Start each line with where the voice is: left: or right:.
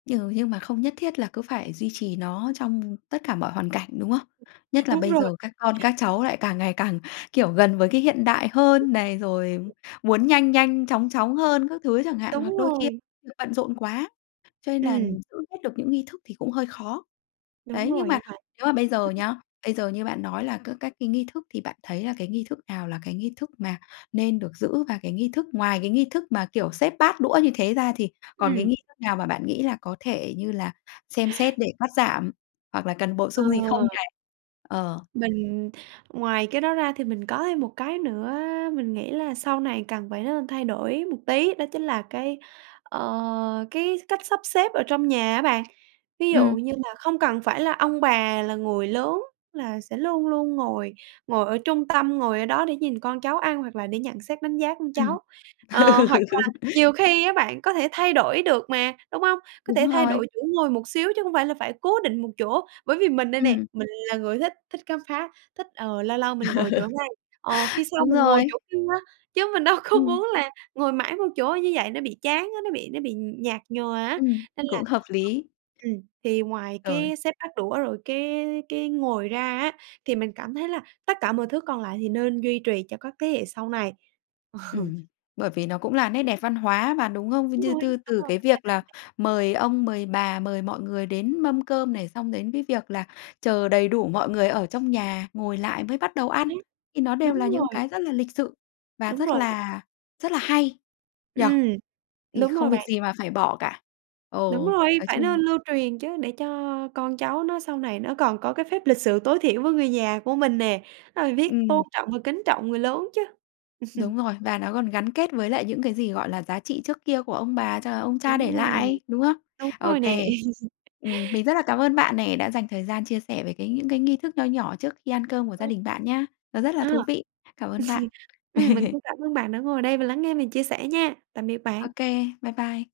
left: Ừ, như mà không nhất thiết là cứ phải duy trì nó trong tất cả mọi hoàn cảnh, đúng không? Nhất là
right: Đúng
left: bây
right: rồi.
left: giờ các con các cháu lại càng ngày càng, kiểu, gần với cái hiện đại hơn này, rồi
right: [unintelligible]
left: muốn nhanh nhanh chóng chóng hơn các thứ chẳng hạn, hoặc
right: Đúng
left: đôi khi
right: rồi.
left: [unintelligible] bận rộn quá, cho nên là
right: Ừm.
left: giữ hết được những nghi thức thì cũng hơi khó.
right: Đúng
left: Đấy, nhưng
right: rồi nghe
left: mà
right: bạn.
left: nếu mà bây giờ nhá, bây giờ như bạn nói là các các cái nghi thức thì bạn thấy là cái nghi thức nào là cái nghi thức mà nên được giữ? Và cái nghi thức ngoài cái nghi thức mà, kiểu, xếp bát đũa như thế ra, thì còn cái
right: Ừm.
left: nghi thức nào mà bạn nghĩ là có thể, như là, xem xét để cắt giảm, hoặc là cần bổ
right: Ờ.
left: sung gì không này? Ờ.
right: Mình ngoài cái đó ra thì mình có thêm một cái nữa, mình nghĩ là sau này cần phải nên thay đổi một tí, đó chính là cái, ờ, cái cách sắp xếp ở trong nhà á bạn, ví dụ
left: Ừm.
right: như là không cần phải là ông bà là người lớn, là sẽ luôn luôn ngồi ngồi ở trung tâm, ngồi ở đó để nhìn con cháu ăn hoặc là để nhận xét đánh giá con
left: Ừm.
right: cháu, ờ,
left: Ừ.
right: hoặc là nhiều khi á bạn có thể thay đổi được mà, đúng hông? Có thể
left: Đúng
right: thay
left: rồi.
right: đổi chỗ ngồi một xíu chứ không phải là phải cố định một chỗ, bởi vì mình đây nè,
left: Ừm.
right: mình là người thích thích khám phá, thích, ờ, lâu lâu mình
left: Ờ.
right: ngồi chỗ này, ờ, khi sau
left: Đúng
right: mình ngồi chỗ
left: rồi.
right: kia, chứ mình đâu có
left: Ừm.
right: muốn là ngồi mãi một chỗ như vậy nó bị chán á, nó bị nó bị nhạt nhòa á,
left: Ừm,
right: nên là
left: cũng hợp lý!
right: ừm, thì ngoài
left: Rồi.
right: cái xếp bát đũa rồi cái cái ngồi ra á thì mình cảm thấy là tất cả mọi thứ còn lại thì nên duy trì cho các thế hệ sau này. Ờ.
left: Ừm, bởi vì nó cũng là nét đẹp văn hóa mà, đúng không?
right: Đúng
left: Như
right: rồi,
left: tư
right: đúng
left: từ
right: rồi,
left: cái
right: mình thấy
left: việc
right: nó
left: là
right: v
left: mời ông, mời bà, mời mọi người đến mâm cơm này, xong đến cái việc là chờ đầy đủ mọi người ở trong nhà, ngồi lại mới bắt đầu
right: Chính
left: ăn.
right: xác.
left: Thì nó đều
right: Đúng
left: là những
right: rồi.
left: cái rất là lịch sự và
right: Đúng
left: rất
right: rồi đó.
left: là rất là hay, nhỉ?
right: Ừm,
left: Thì
right: đúng rồi
left: không việc
right: bạn.
left: gì mà phải bỏ cả. Ờ,
right: Đúng rồi,
left: nói
right: phải
left: chung
right: nên lưu truyền chứ, để cho con cháu nó sau này nó còn có cái phép lịch sự tối thiểu với người nhà của mình nè, nó phải biết
left: Ừm.
right: tôn trọng và kính trọng người lớn chứ.
left: Đúng rồi. Và nó còn gắn kết với lại những cái gì, gọi là, giá trị trước kia của ông bà cho là ông cha để
right: Đúng rồi,
left: lại, đúng không?
right: đúng
left: Ô
right: rồi nè!
left: kê. Ừm, mình rất là cảm ơn bạn nè, đã dành thời gian chia sẻ về cái những cái nghi thức nho nhỏ trước khi ăn cơm của gia
right: Ừm.
left: đình bạn nhá. Nó rất
right: Ờ.
left: là thú vị! Cảm ơn bạn.
right: Ừm, mình cũng cảm ơn bạn đã ngồi đây và lắng nghe mình chia sẽ nha! Tạm biệt
left: Ô
right: bạn.
left: kê, bye bye.